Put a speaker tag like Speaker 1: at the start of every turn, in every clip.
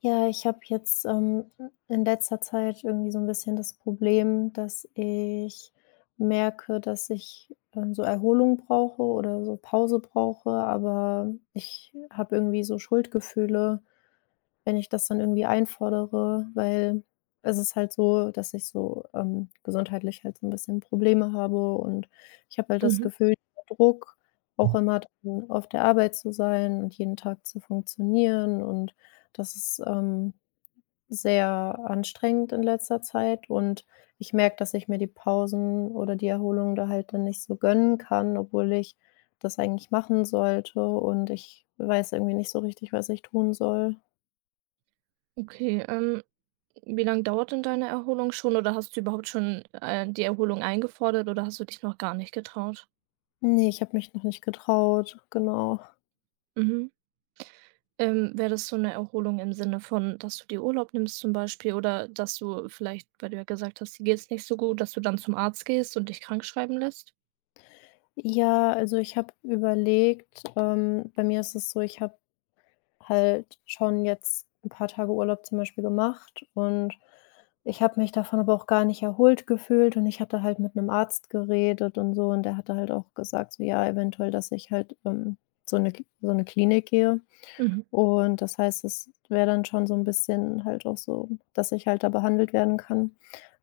Speaker 1: Ja, ich habe jetzt, in letzter Zeit irgendwie so ein bisschen das Problem, dass ich merke, dass ich, so Erholung brauche oder so Pause brauche, aber ich habe irgendwie so Schuldgefühle, wenn ich das dann irgendwie einfordere, weil es ist halt so, dass ich so, gesundheitlich halt so ein bisschen Probleme habe. Und ich habe halt das
Speaker 2: Mhm.
Speaker 1: Gefühl, dieser Druck, auch immer dann auf der Arbeit zu sein und jeden Tag zu funktionieren, und das ist, sehr anstrengend in letzter Zeit. Und ich merke, dass ich mir die Pausen oder die Erholung da halt dann nicht so gönnen kann, obwohl ich das eigentlich machen sollte, und ich weiß irgendwie nicht so richtig, was ich tun soll.
Speaker 2: Okay, wie lange dauert denn deine Erholung schon oder hast du überhaupt schon, die Erholung eingefordert oder hast du dich noch gar nicht getraut?
Speaker 1: Ne, ich habe mich noch nicht getraut, genau.
Speaker 2: Mhm. Wäre das so eine Erholung im Sinne von, dass du dir Urlaub nimmst zum Beispiel oder dass du vielleicht, weil du ja gesagt hast, dir geht's nicht so gut, dass du dann zum Arzt gehst und dich krank schreiben lässt?
Speaker 1: Ja, also ich habe überlegt, bei mir ist es so, ich habe halt schon jetzt ein paar Tage Urlaub zum Beispiel gemacht und ich habe mich davon aber auch gar nicht erholt gefühlt, und ich hatte halt mit einem Arzt geredet und so, und der hatte halt auch gesagt, so ja, eventuell, dass ich halt, so eine so eine Klinik gehe,
Speaker 2: Mhm,
Speaker 1: und das heißt, es wäre dann schon so ein bisschen halt auch so, dass ich halt da behandelt werden kann.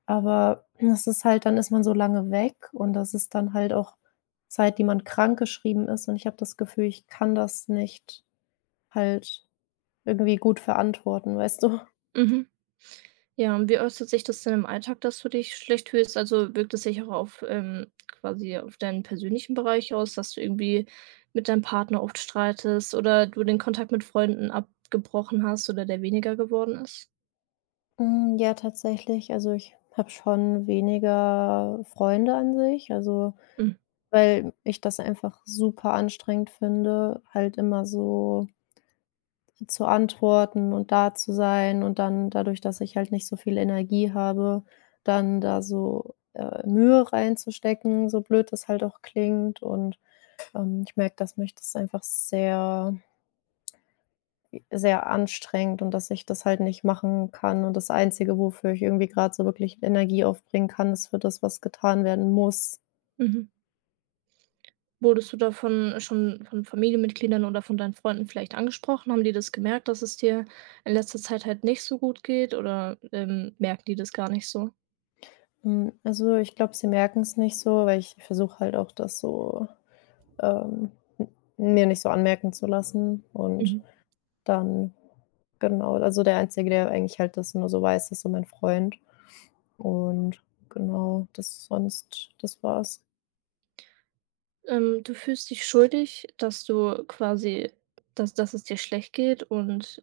Speaker 1: Aber das ist halt dann, ist man so lange weg, und das ist dann halt auch Zeit, die man krankgeschrieben ist, und ich habe das Gefühl, ich kann das nicht halt irgendwie gut verantworten, weißt du?
Speaker 2: mhm. Ja, und wie äußert sich das denn im Alltag, dass du dich schlecht fühlst? Also, wirkt es sich auch auf, quasi auf deinen persönlichen Bereich aus, dass du irgendwie mit deinem Partner oft streitest oder du den Kontakt mit Freunden abgebrochen hast oder der weniger geworden ist?
Speaker 1: Hm, ja, tatsächlich. Also, ich habe schon weniger Freunde an sich, also,
Speaker 2: Hm,
Speaker 1: weil ich das einfach super anstrengend finde, halt immer so zu antworten und da zu sein, und dann dadurch, dass ich halt nicht so viel Energie habe, dann da so, Mühe reinzustecken, so blöd das halt auch klingt. Und, ich merke, dass mich das einfach sehr sehr anstrengend, und dass ich das halt nicht machen kann. Und das Einzige, wofür ich irgendwie gerade so wirklich Energie aufbringen kann, ist für das, was getan werden muss.
Speaker 2: mhm. Wurdest du davon schon von Familienmitgliedern oder von deinen Freunden vielleicht angesprochen? Haben die das gemerkt, dass es dir in letzter Zeit halt nicht so gut geht oder, merken die das gar nicht so?
Speaker 1: Hm, also, ich glaube, sie merken es nicht so, weil ich versuche halt auch das so, ähm, m mir nicht so anmerken zu lassen, und
Speaker 2: Mhm.
Speaker 1: dann genau, also, der Einzige, der eigentlich halt das nur so weiß, ist so mein Freund, und genau, das, sonst das war's.
Speaker 2: Du fühlst dich schuldig, dass du quasi dass es dir schlecht geht und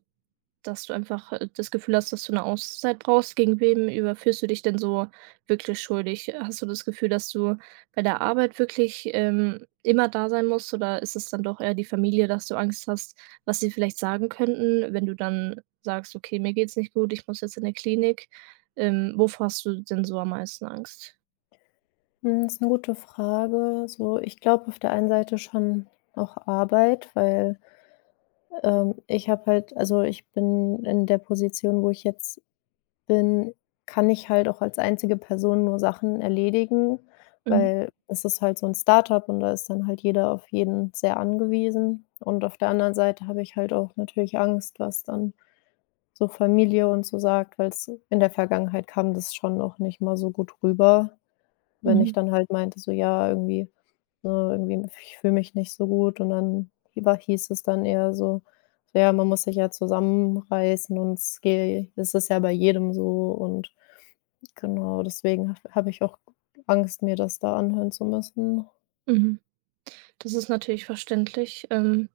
Speaker 2: dass du einfach, das Gefühl hast, dass du eine Auszeit brauchst. Gegen wem überfühlst du dich denn so wirklich schuldig? Hast du das Gefühl, dass du bei der Arbeit wirklich, immer da sein musst oder ist es dann doch eher die Familie, dass du Angst hast, was sie vielleicht sagen könnten, wenn du dann sagst: „Okay, mir geht's nicht gut, ich muss jetzt in der Klinik.“ wovor hast du denn so am meisten Angst?
Speaker 1: Hm, ist 'ne gute Frage. So, ich glaube auf der einen Seite schon auch Arbeit, weil, ich habe halt, also, ich bin in der Position, wo ich jetzt bin, kann ich halt auch als einzige Person nur Sachen erledigen,
Speaker 2: Mhm,
Speaker 1: weil es ist halt so 'n Start-up, und da ist dann halt jeder auf jeden sehr angewiesen. Und auf der anderen Seite habe ich halt auch natürlich Angst, was dann so Familie und so sagt, weil's in der Vergangenheit, kam das schon auch nicht mal so gut rüber. Wenn ich
Speaker 2: mhm,
Speaker 1: dann halt meinte so: „Ja, irgendwie, ne, irgendwie ich fühle mich nicht so gut“, und dann hieber hieß es dann eher so: „So ja, man muss sich ja zusammenreißen, und es ist ja bei jedem so“, und genau, deswegen habe ich auch Angst, mir das da anhören zu müssen.
Speaker 2: mhm. Das ist natürlich verständlich.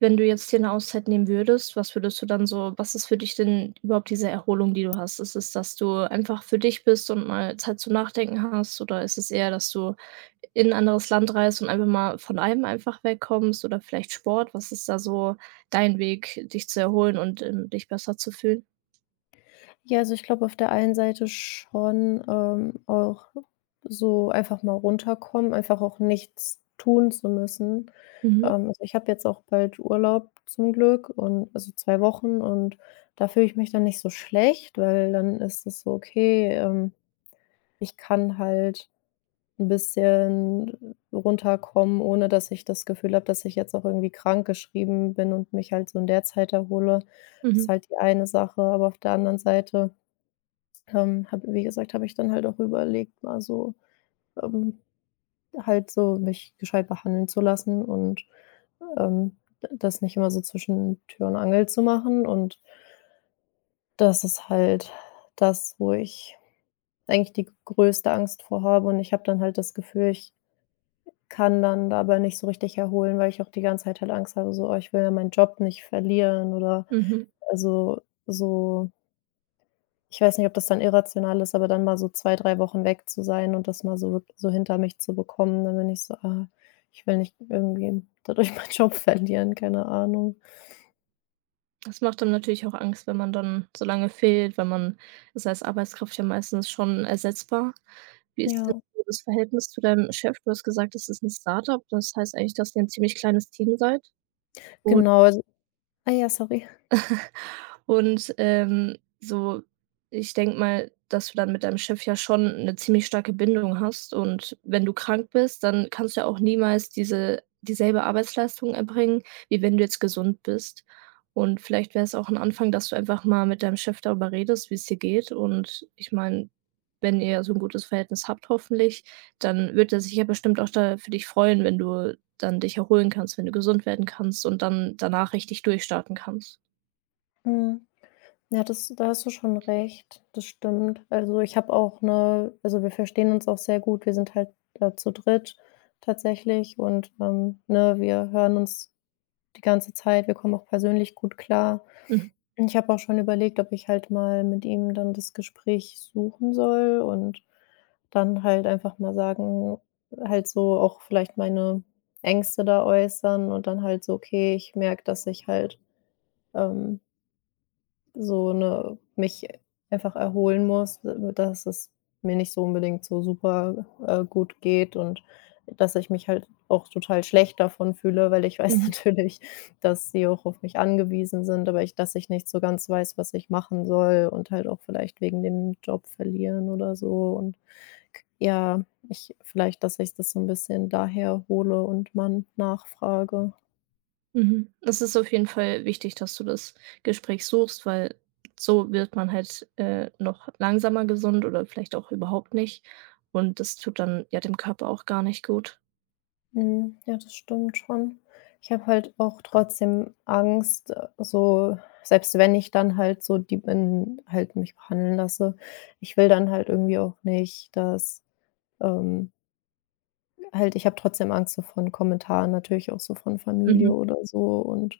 Speaker 2: Wenn du jetzt dir eine Auszeit nehmen würdest, was würdest du dann so was ist für dich denn überhaupt diese Erholung, die du hast? Ist es, dass du einfach für dich bist und mal Zeit zum Nachdenken hast oder ist es eher, dass du in 'n anderes Land reist und einfach mal von allem einfach wegkommst oder vielleicht Sport? Was ist da so dein Weg, dich zu erholen und, dich besser zu fühlen?
Speaker 1: Ja, also ich glaube auf der einen Seite schon, auch so einfach mal runterkommen, einfach auch nichts tun zu müssen.
Speaker 2: Mhm,
Speaker 1: Also ich habe jetzt auch bald Urlaub zum Glück, und also 2 Wochen, und da fühle ich mich dann nicht so schlecht, weil dann ist es so: Okay, ich kann halt ein bisschen runterkommen, ohne dass ich das Gefühl habe, dass ich jetzt auch irgendwie krankgeschrieben bin und mich halt so in der Zeit erhole. Das ist
Speaker 2: mhm,
Speaker 1: halt die eine Sache, aber auf der anderen Seite, habe, wie gesagt, habe ich dann halt auch überlegt, mal so, ähm, halt so mich gescheit behandeln zu lassen, und, ähm, d das nicht immer so zwischen Tür und Angel zu machen. Und das ist halt das, wo ich eigentlich die größte Angst vor habe. Und ich habe dann halt das Gefühl, ich kann dann dabei nicht so richtig erholen, weil ich auch die ganze Zeit halt Angst habe, so: „Oh, ich will ja meinen Job nicht verlieren“, oder
Speaker 2: mhm.
Speaker 1: also, so, ich weiß nicht, ob das dann irrational ist, aber dann mal so 2, 3 Wochen weg zu sein und das mal so so hinter mich zu bekommen, dann bin ich so: „Ah, ich will nicht irgendwie dadurch meinen Job verlieren“, keine Ahnung.
Speaker 2: Das macht dann natürlich auch Angst, wenn man dann so lange fehlt, weil man ist als Arbeitskraft ja meistens schon ersetzbar. Wie ist
Speaker 1: Ja,
Speaker 2: denn so das Verhältnis zu deinem Chef? Du hast gesagt, das ist ein Startup. Das heißt eigentlich, dass ihr ein ziemlich kleines Team seid.
Speaker 1: genau, also, ah ja, sorry.
Speaker 2: Und, so ich denke mal, dass du dann mit deinem Chef ja schon eine ziemlich starke Bindung hast und wenn du krank bist, dann kannst du ja auch niemals dieselbe Arbeitsleistung erbringen, wie wenn du jetzt gesund bist. Und vielleicht wäre es auch ein Anfang, dass du einfach mal mit deinem Chef darüber redest, wie es dir geht. Und ich meine, wenn ihr so ein gutes Verhältnis habt hoffentlich, dann wird er sich ja bestimmt auch da für dich freuen, wenn du dann dich erholen kannst, wenn du gesund werden kannst und dann danach richtig durchstarten kannst.
Speaker 1: Mhm. Ja, das, da hast du schon recht, das stimmt. Also, ich habe auch 'ne, also, wir verstehen uns auch sehr gut. Wir sind halt, zu dritt tatsächlich, und, ne, wir hören uns die ganze Zeit. Wir kommen auch persönlich gut klar.
Speaker 2: Mhm.
Speaker 1: Ich habe auch schon überlegt, ob ich halt mal mit ihm dann das Gespräch suchen soll, und dann halt einfach mal sagen, halt so auch vielleicht meine Ängste da äußern, und dann halt so: „Okay, ich merke, dass ich halt, ähm, so 'ne mich einfach erholen muss, dass es mir nicht so unbedingt so super, gut geht, und dass ich mich halt auch total schlecht davon fühle, weil ich weiß
Speaker 2: Mhm.
Speaker 1: natürlich, dass sie auch auf mich angewiesen sind, aber ich, dass ich nicht so ganz weiß, was ich machen soll, und halt auch vielleicht wegen dem Job verlieren oder so, und ja, ich vielleicht, dass ich das so ein bisschen daher hole und man nachfrage.
Speaker 2: Mhm. Es ist auf jeden Fall wichtig, dass du das Gespräch suchst, weil so wird man halt, noch langsamer gesund oder vielleicht auch überhaupt nicht. Und das tut dann ja dem Körper auch gar nicht gut.
Speaker 1: Mhm, ja, das stimmt schon. Ich habe halt auch trotzdem Angst, so selbst wenn ich dann halt so die bin, halt mich behandeln lasse, ich will dann halt irgendwie auch nicht, dass, ähm halt, ich habe trotzdem Angst so von Kommentaren, natürlich auch so von Familie
Speaker 2: Mhm,
Speaker 1: oder so, und,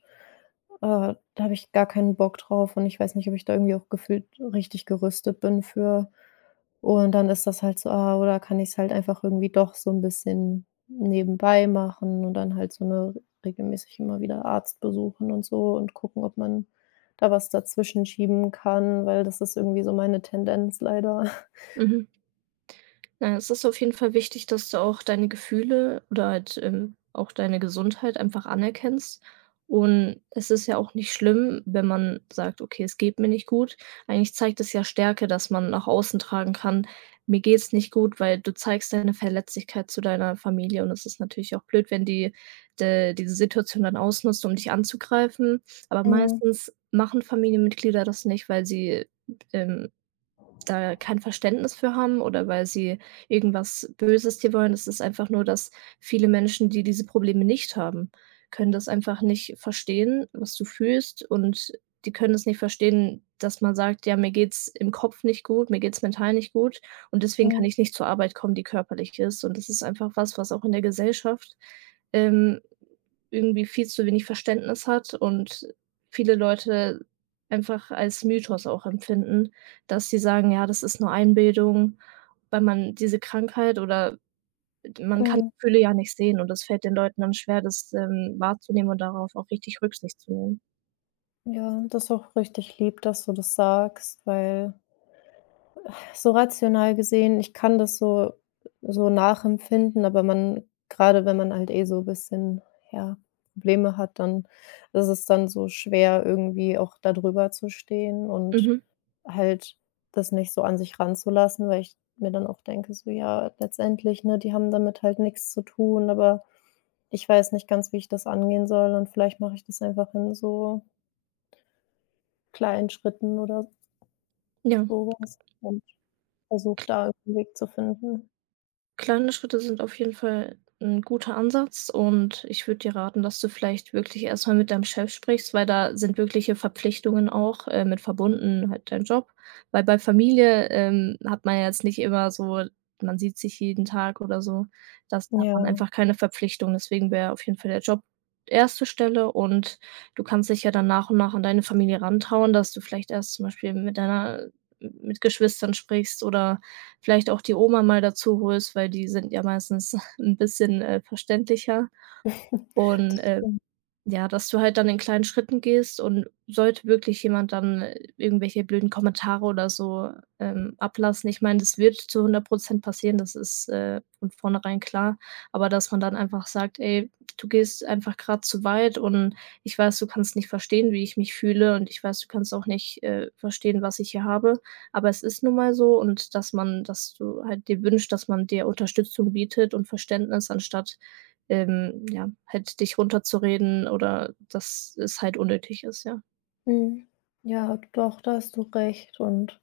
Speaker 1: da habe ich gar keinen Bock drauf, und ich weiß nicht, ob ich da irgendwie auch gefühlt richtig gerüstet bin für. Und dann ist das halt so, ah, oder kann ich es halt einfach irgendwie doch so ein bisschen nebenbei machen, und dann halt so, eine regelmäßig immer wieder Arzt besuchen und so, und gucken, ob man da was dazwischen schieben kann, weil das ist irgendwie so meine Tendenz leider.
Speaker 2: mhm. Na, es ist auf jeden Fall wichtig, dass du auch deine Gefühle oder halt, auch deine Gesundheit einfach anerkennst. Und es ist ja auch nicht schlimm, wenn man sagt: „Okay, es geht mir nicht gut.“ Eigentlich zeigt es ja Stärke, dass man nach außen tragen kann: „Mir geht's nicht gut“, weil du zeigst deine Verletzlichkeit zu deiner Familie und es ist natürlich auch blöd, wenn die de diese Situation dann ausnutzt, um dich anzugreifen. Aber
Speaker 1: Mhm,
Speaker 2: meistens machen Familienmitglieder das nicht, weil sie, ähm da kein Verständnis für haben oder weil sie irgendwas Böses dir wollen. Es ist einfach nur, dass viele Menschen, die diese Probleme nicht haben, können das einfach nicht verstehen, was du fühlst und die können es nicht verstehen, dass man sagt: „Ja, mir geht's im Kopf nicht gut, mir geht's mental nicht gut und deswegen kann
Speaker 1: mhm,
Speaker 2: ich nicht zur Arbeit kommen, die körperlich ist.“ Und das ist einfach was, was auch in der Gesellschaft, ähm, irgendwie viel zu wenig Verständnis hat und viele Leute einfach als Mythos auch empfinden, dass sie sagen: „Ja, das ist nur Einbildung“, weil man diese Krankheit oder man kann
Speaker 1: mhm.
Speaker 2: die Gefühle ja nicht sehen und das fällt den Leuten dann schwer, das, wahrzunehmen und darauf auch richtig Rücksicht zu nehmen.
Speaker 1: Ja, das ist auch richtig lieb, dass du das sagst, weil so rational gesehen, ich kann das so so nachempfinden, aber man, gerade wenn man halt eh so ein bisschen, ja, Probleme hat, dann ist es dann so schwer, irgendwie auch da drüber zu stehen und
Speaker 2: Mhm,
Speaker 1: halt das nicht so an sich ranzulassen, weil ich mir dann auch denke, so: „Ja, letztendlich, ne, die haben damit halt nichts zu tun, aber ich weiß nicht ganz, wie ich das angehen soll, und vielleicht mache ich das einfach in so kleinen Schritten“, oder
Speaker 2: ja.
Speaker 1: so was, und versuche da irgend 'n Weg zu finden.
Speaker 2: Kleine Schritte sind auf jeden Fall ein guter Ansatz und ich würde dir raten, dass du vielleicht wirklich erst mal mit deinem Chef sprichst, weil da sind wirkliche Verpflichtungen auch, mit verbunden, halt dein Job. Weil bei Familie, hat man ja jetzt nicht immer so man sieht sich jeden Tag oder so. Das da hat man
Speaker 1: Ja,
Speaker 2: einfach keine Verpflichtung, deswegen wäre auf jeden Fall der Job erste Stelle und du kannst dich ja dann nach und nach an deine Familie rantrauen, dass du vielleicht erst zum Beispiel mit deiner mit Geschwistern sprichst oder vielleicht auch die Oma mal dazu holst, weil die sind ja meistens ein bisschen, verständlicher und,
Speaker 1: das stimmt.
Speaker 2: ja, dass du halt dann in kleinen Schritten gehst und sollte wirklich jemand dann, irgendwelche blöden Kommentare oder so, ablassen. Ich meine, das wird zu 100% passieren, das ist, von vornherein klar, aber dass man dann einfach sagt: „Ey, du gehst einfach gerade zu weit und ich weiß, du kannst nicht verstehen, wie ich mich fühle und ich weiß, du kannst auch nicht, verstehen, was ich hier habe, aber es ist nun mal so“ und dass man dass du halt dir wünschst, dass man dir Unterstützung bietet und Verständnis, anstatt ja, halt dich runterzureden oder dass es halt unnötig ist, ja.
Speaker 1: Mhm. Ja, doch, da hast du recht, und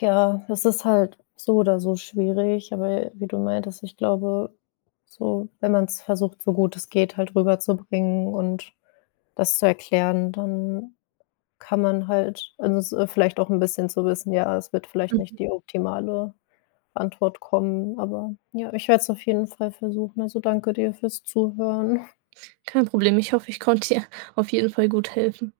Speaker 1: ja, es ist halt so oder so schwierig, aber wie du meintest, ich glaube, so, wenn man's versucht, so gut es geht, halt rüberzubringen und das zu erklären, dann kann man halt, also, es vielleicht auch 'n bisschen zu wissen, ja, es wird vielleicht nicht
Speaker 2: Mhm.
Speaker 1: die optimale Antwort kommen. Aber ja, ich werde es auf jeden Fall versuchen. Also danke dir fürs Zuhören.
Speaker 2: Kein Problem. Ich hoffe, ich konnte dir auf jeden Fall gut helfen.